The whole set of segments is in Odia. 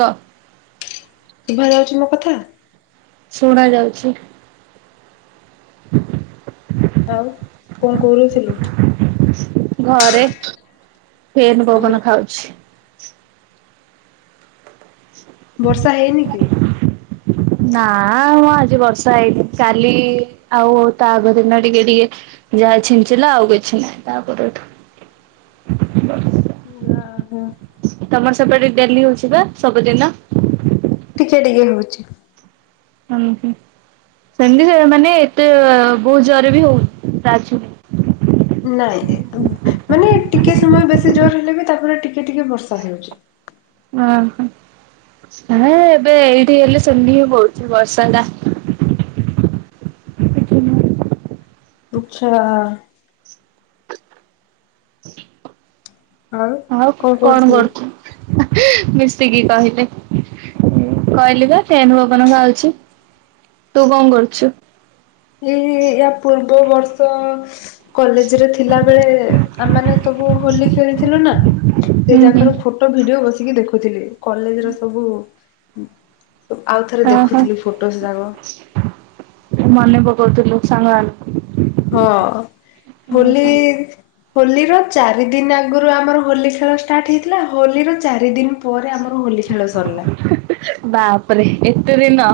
କଅ। ଶୁଭା ଯାଉଛି ମୋ କଥା? ଶୁଣା ଯାଉଛି। [unintelligible] ଆଉ କଣ କରୁଥିଲୁ? ଘରେ ଫେନ୍ ଘରେ ବବନ ଖାଉଛି। ବର୍ଷା ହେଇନି କି। ନା ମୁଁ ଆଜି ବର୍ଷା ହେଇଛି କାଲି ଆଉ ତା ଆଗ ଦିନ ଟିକେ ଟିକେ। ଯାହା ଛିଞ୍ଚିଲା ଆଉ କିଛି ନାହିଁ ତାପରେଠୁ। ଯହ। ତମର ସେପଟେ ଡେଲି ହଉଛି ବା ସବୁଦିନ। ଟିକେ ଟିକେ ହଉଛି। ହ ସେମିତି ସେ ମାନେ ଏତେ ବହୁତ ଜୋରରେ ବି ହଉଛି ରାଜୁ। ନାଇଁ ମାନେ ଟିକେ ସମୟ ବେଶି ଜୋର ହେଲେ ବି ତାପରେ ଟିକେ ଟିକେ ବର୍ଷା ହେଉଛି। ଓହୋଁ ଏବେ ଏଇଠି ହେଲେ ସେମି ହି ବହୁଉଛି ବର୍ଷା ଟା। ଆଚ୍ଛା। ଆଉ କଣ କରୁଛୁ ମିଶିକି କହିଲେ। କହିଲି ବା ସେନୁ ଭବନ ଖାାଉଛି ତୁ କଣ କରୁଛୁ। ଏଇ ୟ ପୂର୍ବ ବର୍ଷ। କଲେଜ ରେ ଥିଲା ବେଳେ ଆମାନେ ସବୁ ହୋଲି ଖେଳିଥିଲୁ ନା ସେ ହୁଁ ହୁଁ ଜାଗ ର। ଫୋଟୋ ଭିଡିଓ ବସିକି ଦେଖୁଥିଲି କଲେଜ ର ସବୁ। ତ ଆଉ ଥରେ ଓହୋ ଦେଖୁଥିଲୁ ଫୋଟୋସ୍ ଯାକ। ମନେ ପକଉଥିଲୁ ଲୋକ ସାଙ୍ଗ। ହଁ ହୋଲି ହୋଲିର ଚାରି ଦିନ ଆଗରୁ ଆମର ହୋଲି ଖେଳନ୍ତି। ଷ୍ଟାର୍ଟ ହେଇଥିଲା ହୋଲିର ଚାରି ଦିନ ପରେ ଆମର ହୋଲି ଖେଳ ସରିଲା। ବାପରେ ଏତେ ଦିନ।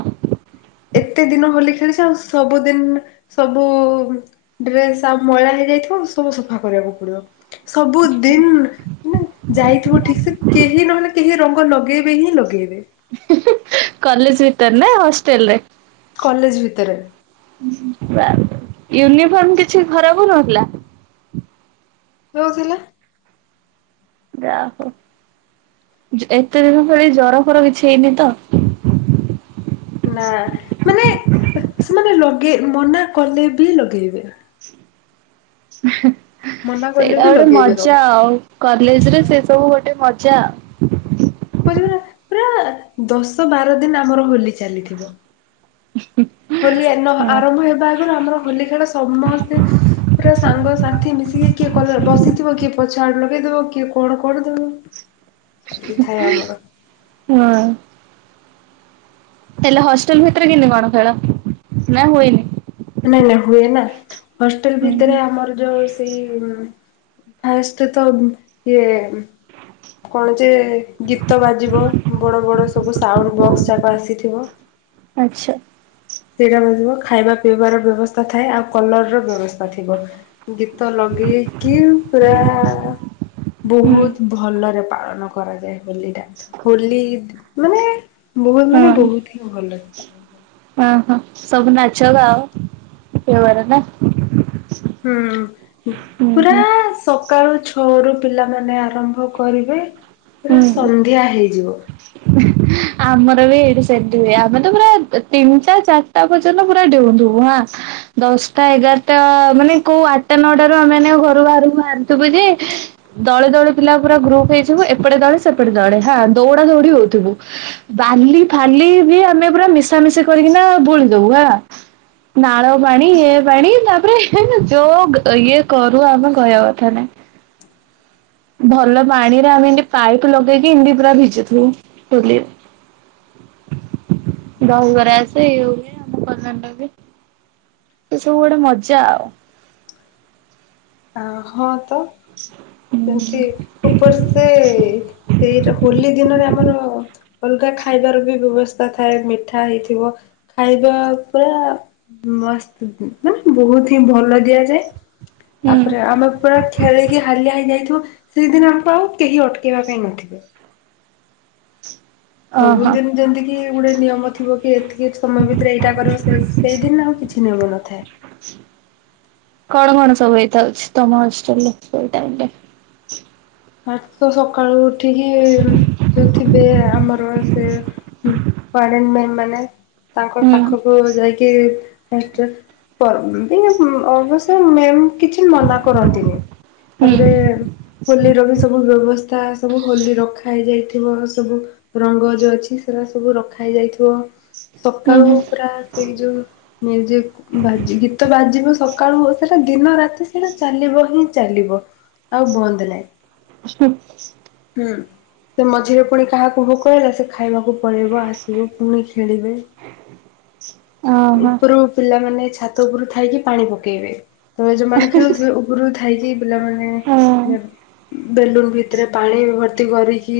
ଏତେ ଦିନ ହୋଲି ଖେଳିଛି ଆଉ ସବୁଦିନ ସବୁ। ଡ୍ରେସ୍ ଆ ମଇଳା ହେଇଯାଇଥିବ ସବୁ ସଫା କରିବାକୁ ପଡିବ ସବୁ ଦିନ। ନା ଯାଇଥିବୁ ଠିକ ସେ କେହି ନହେଲେ କେହି ରଙ୍ଗ ଲଗେଇବେ ହିଁ ଲଗେଇବେ। କଲେଜ ଭିତରେ ନା ହାଷ୍ଟେଲ ରେ। କଲେଜ ଭିତରେ। ୟୁନିଫର୍ମ କିଛି ଖରାପ ହଉ ନଥିଲା। କଅ ହୋଲା। ଯାହୋ ଏତେ ଦିନ ଭ ଜର ଫର କିଛି ହେଇନି ତ। ନା ମାନେ ସେମାନେ ଲଗେଇ ମନା କଲେ ବି ଲଗେଇବେ। ମନା କଲେ ସେଇଟା ବି ଗୋଟେ ଲଗେଇବେ ମଜା ରଙ୍ଗ ଆଉ କଲେଜରେ ସେ ସବୁ ଗୋଟେ ମଜା। ବୁଝିବ ନା ପୁରା ଦଶ ବାର ଦିନ ଆମର ହୋଲି ଚାଲିଥିବ। ହ। ହୋଲି ଆରମ୍ଭ ହେବା ଆଗରୁ ଆମର ହୋଲି ଖେଳ ସମସ୍ତେ। ପୁରା ସାଙ୍ଗ ସାଥି ମିଶିକି କିଏ କ ବସିଥିବ କିଏ। ଛାଡ ଲଗେଇଦବ କିଏ କଣ କରିଦବ। ଚାଲିଥାଏ ଆମର ହଁ। ହେଲେ ହଷ୍ଟେଲ ଭିତରେ କିି କଣ ଖେଳ ନା ହୁଏନି। ନାଇଁ ନାଇଁ ହୁଏ ନା ହଷ୍ଟେଲ ହୁଁ ଭିତରେ ହୁଁ ଆମର ଯୋଉ। ସେଇ ଫାଷ୍ଟ ତ ଇଏ କଣ ଯେ ଗୀତ ବାଜିବ ବଡ ବଡ ସୁବୁ ସାଉଣ୍ଡ ବକ୍ସ ଯାକ ଆସିଥିବ। ଆଚ୍ଛା। ସେଇଟା ମିଳିଯିବ ଖାଇବା ପିଇବାର ବ୍ୟବସ୍ଥା ଥାଏ ଆଉ କଲର ର ବ୍ୟବସ୍ଥା ଥିବ ଗୀତ ଲଗେଇକି ପୁରା ହୁଁ ବହୁତ ଭଲରେ ପାଳନ କରାଯାଏ ହୋଲି ଟା ହୋଲି ମାନେ ବହୁତ ମାନେ ବହୁତ ହିଁ ଭଲରେ ହଁ ହଁ ସବୁ ନାଚ ଗ କେ ବର ନା ହୁଁ ହୁଁ। ସକାଳୁ ଛଅ ରୁ ପିଲାମାନେ ଆରମ୍ଭ କରିବେ ପୁରା ସନ୍ଧ୍ୟା ହେଇଯିବ। ହ ଆମର ବି ଏଇଠି ସେମିତି ହୁଏ ଆମେ ତ ପୁରା ତିନିଟା ଚାରିଟା ପର୍ଯ୍ୟନ୍ତ ପୁରା ଡେଉଁଥିବୁ ହାଁ। ଦଶଟା ଏଗାରଟା ମାନେ କୋଉ ଆଟା ନଅଟା ରୁ ଆମେ ଘରୁ ବାହାରକୁ ବାହାରିଥିବୁ ଯେ ଦଳେ ଦଳେ ପିଲା ପୁରା ଗ୍ରୁପ ହେଇଥିବୁ ଏପଟେ ଦଳେ ସେପଟେ ଦଳେ ହଁ ଦୌଡା ଦୌଡି ହଉଥିବୁ। ବାଲି ଫାଲି ବି ଆମେ ପୁରା ମିଶାମିଶି କରିକିନା ବୁଳି ଦୋଉ ହେଆ। ନାଳ ପାଣି ଏ ପାଣି ତାପରେ ଯୋଉ ଇଏ କରୁ ଆମେ କହିବା କଥା ନାଇ। ଭଲ ପାଣିରେ ଆମେ ଇନ୍ତି ପାଇପ୍ ଲଗେଇକି ଏମିତି ପୁରା ଭିଜୁଥିବୁ ହୋଲିରେ। ଦହି ବରା ଯାହା ଆସେ ଇଏ ହୁଏ [unintelligible] ଏ ସବୁ ଗୋଟେ ମଜା ଆଉ। ଆ ହଁ ତ। ଛା। ଯେମିତି ଉପର୍ ସେ ସେଇଟା ହୋଲି ଦିନରେ ଆମର ଅଲଗା ଖାଇବାର ବି ବ୍ୟବସ୍ଥା ଥାଏ ମିଠା ହେଇଥିବ। ଖାଇବା ପୁରା ମସ୍ତ ବା ବହୁତ ହିଁ ଭଲ ଦିଆଯାଏ। ହୁଁ ତାପରେ ଆମେ ପୁରା ଖେଳିକି ହାଲିଆ ହେ ହେଇଥିବୁ ସେଇଦିନ ଆମକୁ ଆଉ କେହି ଅଟକେଇବା ପାଇଁ ନଥିବେ। ଓହୋ। ସବୁଦିନ୍ ଯେମିତିକ କି ଗୋଟେ ନିୟମ ଥିବ କି ଏତିକି ସମୟ ଭିତରେ ଏଇଟା କର ସେ ସେଇଦିନ ଆଉ କିଛି ନିୟମ ନଥାଏ। କଣ କଣ ସବୁ ହେଇଥାଉଛି ତମ ହଷ୍ଟେଲ୍ ରେ ସେଇ ଟାଇମ୍ ରେ? ଆ ତ ସକାଳୁ ଉଠିକି ଯୋଉ ଥିବେ ଆମର ସେ ୟାଡେନ୍ ମ୍ୟାମ୍ ମାନେ ତାଙ୍କ ହୁଁ। ପାଖ କୁ ଯାଇକି ହଷ୍ଟେଲ ପର ଏମିତି ଅବଶ୍ୟ ମେମ୍ କିଛି ମନା କରନ୍ତିନି, ତାପରେ ହୁଁ ହୋଲି ବ୍ୟବସ୍ଥା ସବୁ ହୋଲି ରଖା ହେଇ ଯାଇଥିବ ସବୁ ରଙ୍ଗ ଯୋଉ ଅଛି ସେଟା ସବୁ ରଖା ହେଇ ଯାଇଥିବ ସକାଳୁ ହୁଁ ପୁରା ସେଇ ଯୋଉ ମ୍ୟୁଜିକ ବାଜି ଗୀତ ବାଜିବ ସକାଳୁ ସେଇଟା ଦିନ ରାତି ସେଇଟା ଚାଲିବ ହିଁ ଚାଲିବ। ଆଉ ବନ୍ଦ ନାଇଁ। ହଁ। ହୁଁ ତ ମଝିରେ ପୁଣି କାହାକୁ ଭୋକ ହେଲା ସେ ଖାଇବାକୁ ପଳେଇବ ଆସିବ ପୁଣି ଖେଳିବେ ଓହୋ ଉପରୁ ପିଲାମାନେ ଛାତ ଉପରୁ ଥାଇକି ପାଣି ପକେଇବେ। ତ ଯୋଉମାନେ ଖେଳୁଥିବେ ଉପରୁ ଥାଇକି ପିଲାମାନେ ହଁ ବେଲୁନ୍ ଭିତରେ ପାଣି ଭର୍ତ୍ତି କରିକି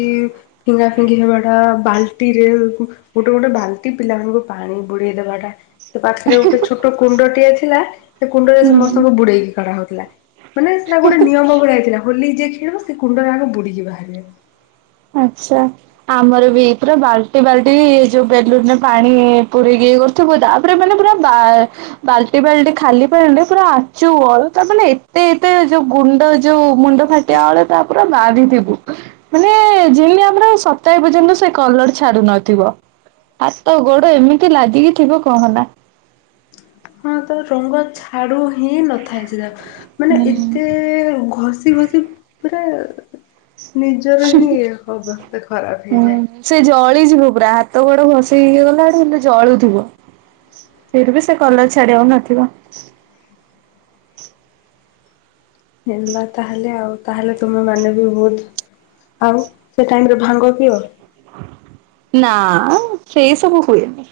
ଫିଙ୍ଗା ଫିଙ୍ଗି ହେବାଟା ବାଲ୍ ଟିରେ ଗୋଟେ ଗୋଟେ ବାଲ୍ଟି ପିଲାମାନଙ୍କୁ ପାଣି ବୁଡେଇ ଦବାଟା ତ ପାଖରେ ଗୋଟେ ଛୋଟ କୁଣ୍ଡଟିଏ ଥିଲା ସେ କୁଣ୍ଡରେ ହୁଁ। ସମସ୍ତଙ୍କୁ ବୁଡେଇକି କରାହଉଥିଲା। ମାନେ ସେଇଟା ଗୋଟେ ନିୟମ ଭଳିଆ ହେଇଥିଲା ହୋଲି ଯିଏ ଖେଳିବ ସେ କୁଣ୍ଡରେ ଆଗେ ବୁଡିକି ବାହାରିବା ଆଚ୍ଛା। ଆମର ବି ପୁରା ବାଲ୍ଟି ବାଲ୍ଟି ଯୋଉ ବେଲୁନରେ ପାଣି ପୁରେଇକି କର ଥିବ ତାପରେ ମାନେ ପୁରା ବା ବାଲ୍ଟି ବାଲ୍ଟି ଖାଲି ପାଣିରେ ରେ ପୁରା ଆଚୁ ଅଳୁତା ମାନେ ଏତେ ଏତେ ଯୋଉ ଗୁଣ୍ଡ ଯୋଉ ମୁଣ୍ଡ ଫାଟ୍ ତେ ଅଳତା ପୁରା ବାରିଥିବୁ। ଜିନିଆ ପାଇଁ ସପ୍ତାଏ ପର୍ଯ୍ୟନ୍ତ ସେ କଲର୍ ଛାଡୁନଥିବ। ହାତ, ଗୋଡ ଏମିତି ଲାଗିକି ଥିବ କହନା ହଁ, ତ ରଙ୍ଗ ଛାଡୁ ହିଁ ନଥାଏ ସେ ଜାଗା। ମାନେ ଏତେ ଘଷି ଘଷି ପୁରା ନିଜର ହିଁ ଏ ଅବସ୍ଥା ଖରାପ ହୁଁ ହେଇଯାଏ। ସେ ଜଳିଯିବ ପୁରା ହାତ ଗୋଡ ଘସେଇ ହେଇକି ଗଲା ଆଡୁ ଏମ୍ ଜଳୁଥିବ। ଫିର୍ ବି ସେ କଲର ଛାଡ଼ିବା ନଥିବ। ହେଲା ତାହେଲେ ଆଉ ତାହେଲେ ତୁମେ ମାନେ ବି ବୋହୁତ ଆଉ ସେ ଟାଇମିରେ ଭାଙ୍ଗ ପିଅ? ନାଁ ସେଇ ସବୁ ହୁଏନି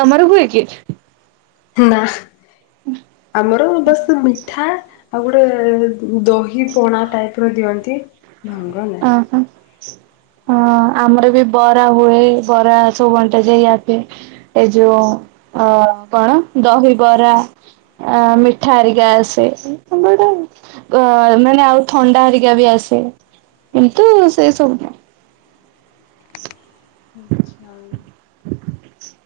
ତମର ହୁଏ କିଏ? ନାଁ ଆମର ଏ ବର୍ଷ ମିଠା ଆଉ ଗୋଟେ ଦହି ପଣା ଟାଇପ୍ ର ଦିଅନ୍ତି। ଭାଙ୍ଗ ନାହିଁ। ଅଁ, ହଁ। ହଁ, ଆମର ବି ବରା ହୁଏ, ବରା ସବୁ ବାଣ୍ଟା ଯାଏ ୟା ଫିର୍ ଏ ଯୋଉ ଅ କଣ ଦହିବରା ଆ ମିଠା ଆରିକା ଆସେ [unintelligible] ଗ ଏମାନେ ଆଉ ଥଣ୍ଡା ହରିକା ବି ଆସେ। କିନ୍ତୁ ସେଇ ସବୁନ ଆଚ୍ଛା [inaudible]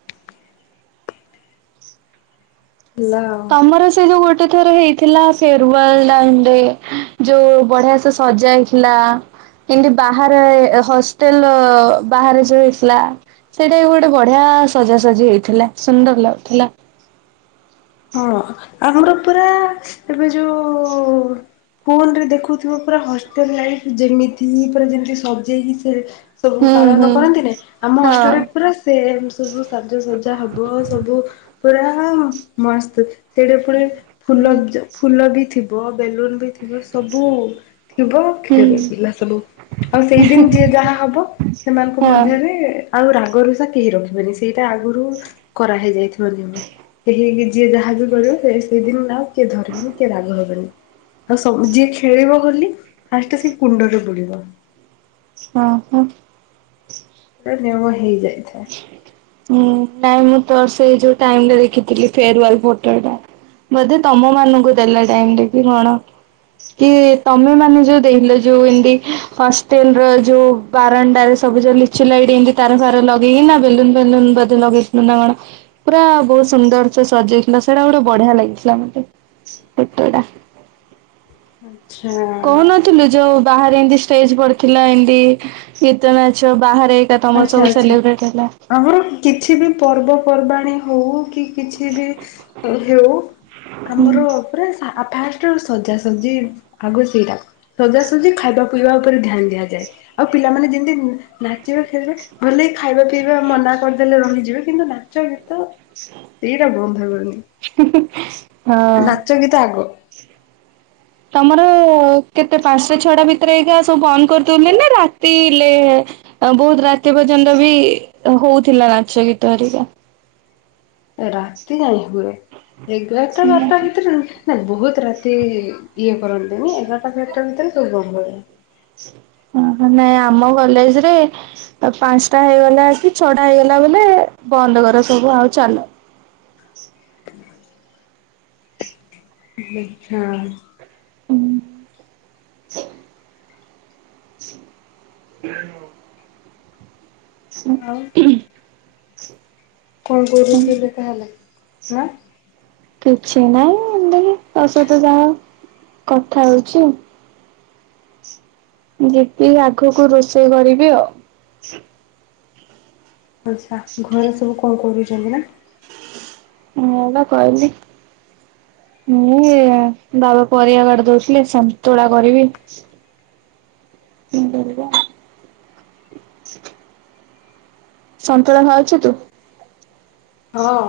ଆଉ। ତମର ସେ ଯୋଉ ଗୋଟେ ଥରେ ହେଇ ଥିଲା ସେ ସେରୁୱାଲ ଡାଡେ ଯୋଉ ବଢିଆ ସେ ସଜାଇଥିଲା କେମିତି ବାହାରେ ହଷ୍ଟେଲ ବାହାରେ ସେ ଇସ୍ଲା ସେଇଟି ଗୋଟେ ବଢ଼ିଆ ସଜାସଜି ହେଇଥିଲା ସୁନ୍ଦର ଲାଗୁଥିଲା ହଁ, ଆମର ପୁରା ଏବେ ଯୋଉ ଫୋନ୍ ରେ ଦେଖୋଉଥିବ ପୁରା ହଷ୍ଟେଲ ଲାଇଫ୍ ଯେମିତି ପୁରା ଯେମିତି ସଜେଇକି ସେ ସବୁ ହୁଁ ପାଳନ ହୁଁ। କରନ୍ତି ନି ଆମ ହଁ ହଷ୍ଟେଲ ପୁରା ସେମ୍ ସୁବୁ ସାଜସଜା ହବ। ବ ସବୁ ପୁରା ମସ୍ତ। ସେଇଟା ପୁଣି ଫୁଲ ବି ଫୁଲ ବି ଥିବ ବେଲୁନ୍ ବି ଥିବ। ଥିବ ସବୁ ଥିବ ହୁଁ ଖେଳୁ ପିଲା ସବୁ ଆଉ ସେଇଦିନ୍ ଯିଏ ଯାହା ହବ ସେମାନଙ୍କ ହଁ ମଧ୍ୟରେ ଆଉ ରାଗ ଋଷା କେହି ରଖିବେନି ସେଇଟା ଆଗୁରୁ କରାହେଇ ଯାଇଥିବ ଜିମି କେହି ଯିଏ ଯାହା ବି କରିବ ସେ ସେଇଦିନ ଆଉ କିଏ ଧରିବନି କିଏ ରାଗ ହବନି। ଆଉସବୁ ଯିଏ ଖେଳିବ ବୋଲି ଫାଷ୍ଟ ସେ କୁଣ୍ଡରେ ବୁଡ଼ିବ। ହଁ, ହଁ। ପୁରା ନିୟମ ହେଇଯାଇଥାଏ। ହୁଁ, ନାଇଁ ମୁଁ ତ ସେଇ ଯୋଉ ଟାଇମ୍ ଦେଖିଥିଲି ଫେରୁୱଲ ଫୋଟୋ ଟା ବୋଧେ ତମ ମାନଙ୍କୁ ଦେଲେ ଡ଼ାଇଣ୍ଡିକି କଣ? କି ତମେ ମାନେ ଯୋଉ ଦେଇଥିଲ ଯୋଉ ଏମତି ହଷ୍ଟେଲ ର ଯୋଉ ବାରଣ୍ଡାରେ ସବୁଯୋଉ ଲିଚୁ ଲାଇଟି ଏମିତି ତାର ଫାର ଲଗେଇକିନା ବେଲୁନ ଫେଲୁନ ବୋଧେ ଲଗେଇ ଥିଲୁ ନା କଣ। ପୁରା ବହୁତ ସୁନ୍ଦର ସେ ସଜେଇଥିଲା ସେଇଟା ଗୋଟେ ବଢ଼ିଆ ଲାଗିଥିଲା ମତେ ପେଟଟା ଆଛା। କହୁନଥିଲୁ ଯୋଉ ବାହାରେ ଏମତି ଷ୍ଟେଜ ପଢ଼ିଥିଲା ଏମତି ଗୀତ ନାଚ ବାହାରେ ଏକା ତମର ଆଚ୍ଛା ସବୁ ଆଚ୍ଛା ସେଲିବ୍ରେଟ ହେଲା। ଆମର କିଛି ବି ପର୍ବପର୍ବାଣୀ ହୋଉ କି କିଛି ବି ହେଉ ହୁଁ। ଆମର ପୁରା ଫାଷ୍ଟ ରୁ ସଜା ସଜି ଆଗ ସେଇଟା। ସଜାସଜି ଖାଇବା ପିଇବା ଉପରେ ଧ୍ୟାନ ଦିଆଯାଏ ଆଉ ପିଲାମାନେ ଯିମିତିନ୍ ଚିଳ ଖେଳିବା ଭଲେଇ ଖାଇବା ପିଇବା ମନା କରିଦେଲେ ରହିଯିବେ କିନ୍ତୁ ନାଚ ଗୀତ [inaudible] ଏଇଟା ବନ୍ଦ ହେବନି ହଁ। ନାଚ ଗୀତ ଆଗ। ତମର କେତେ ପାଞ୍ଚଟା ଛଅଟା ଭିତରେ ଏଇଗା ସବୁ ବନ୍ଦ କରିଦଉଛନ୍ତି ନା ରାତି ହେଲେ ଆଁ ବୋହୁତ ରାତି ପର୍ଯ୍ୟନ୍ତ ବି ହୋଉଥିଲା ନାଚ ଗୀତ ହରିକା। ରାତି ଯାଏଁ ହୁଏ ଏଗାରଟା ବାରଟା ଭିତରେ ନାାଇଁ ବହୁତ ରାତି ଇ ଇଏ କରନ୍ତିନି ଏଗାର ଟା ବାରଟା ଭିତରେ ସବୁ ବନ୍ଦ କରନ୍ତି। ହଁ ମାନେ ଆମ କଲେଜ ରେ ଆଉ ପାଞ୍ଚଟା ହେଇଗଲା ଯଦି ଛ ଟା ହେଇଗଲା ବୋଲି ବନ୍ଦ କର ସବୁ ଆଉ ଚାଲୁ ହ [inaudible] [unintelligible] [inaudible] ହୁଁ ଆଉ ହୁଁ। [unintelligible] କିଛି ନାହିଁ ତା ସହିତ ଯାହା କଥା ହଉଚି। ଜିବି ଆଗକୁ ରୋଷେଇ କରିବି ଆଉ। ଆଛା ଘରେ ସବୁ କଣ କରୁଛନ୍ତି ନା। ମୁ ବା କହିଲି ମୁଁ ଇଏ ବାବା ପରିବା କାଟି ଦଉଥିଲେ ସନ୍ତୁଳା କରିବି। [inaudible] ସନ୍ତୁଳା ଖାଉଚୁ ତୁ। ହଁ।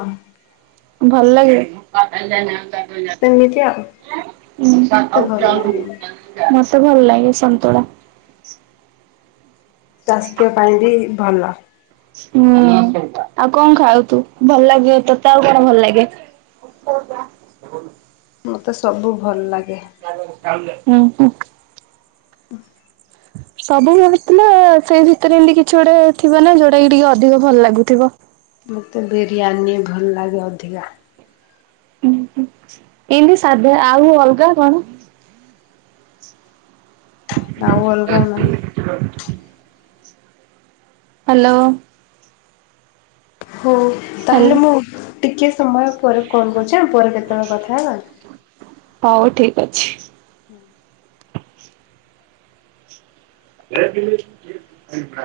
ଭଲ ଲାଗେ। ସେମିତି ଆଉ ଏତେ ଭଲ ଲାଗେନି। [inaudible] ମତେ ଭଲ ଲାଗେ ସନ୍ତୁଳା। ସ୍ୱାସ୍ଥ୍ୟ ପାଇଁ ବି ଭଲ। ହୁଁ ଆଉ କଣ ଖାଉ ତୁ ଭଲ ଲାଗିବ ତୋତେ ଆଉ କଣ ଭଲ ଲାଗେ? [inaudible] ମତେ ସବୁ ଭଲ ଲାଗେ। ହୁଁ ହୁଁ। ସବୁ ଭଲ ଥିଲେ ସେ ଭିତରେ ଏମିତି କିଛି ଗୋଟେ ଥିବ ନା ଯୋଉଟା କି ଟିକେ ଅଧିକ ଭଲ ଲାଗୁଥିବ। ମତେ ବିରିୟାନୀ ଭଲ ଲାଗେ ଅଧିକା। ଏମିତି ସାଧ ଆଉ ଅଲଗା କଣ। ଆଉ ଅଲଗା ନାହିଁ। ହାଲୋ! ହଉ, ତାହେଲେ ହ୍ୟାଲୋ ମୁଁ ଟିକେ ସମୟ ପରେ କଲ୍ କରୁଛି ଆ ପରେ କେତେବେଳେ କଥା ହେବା। ହଉ ଠିକ୍ ଅଛି। ହୁଁ। [inaudible]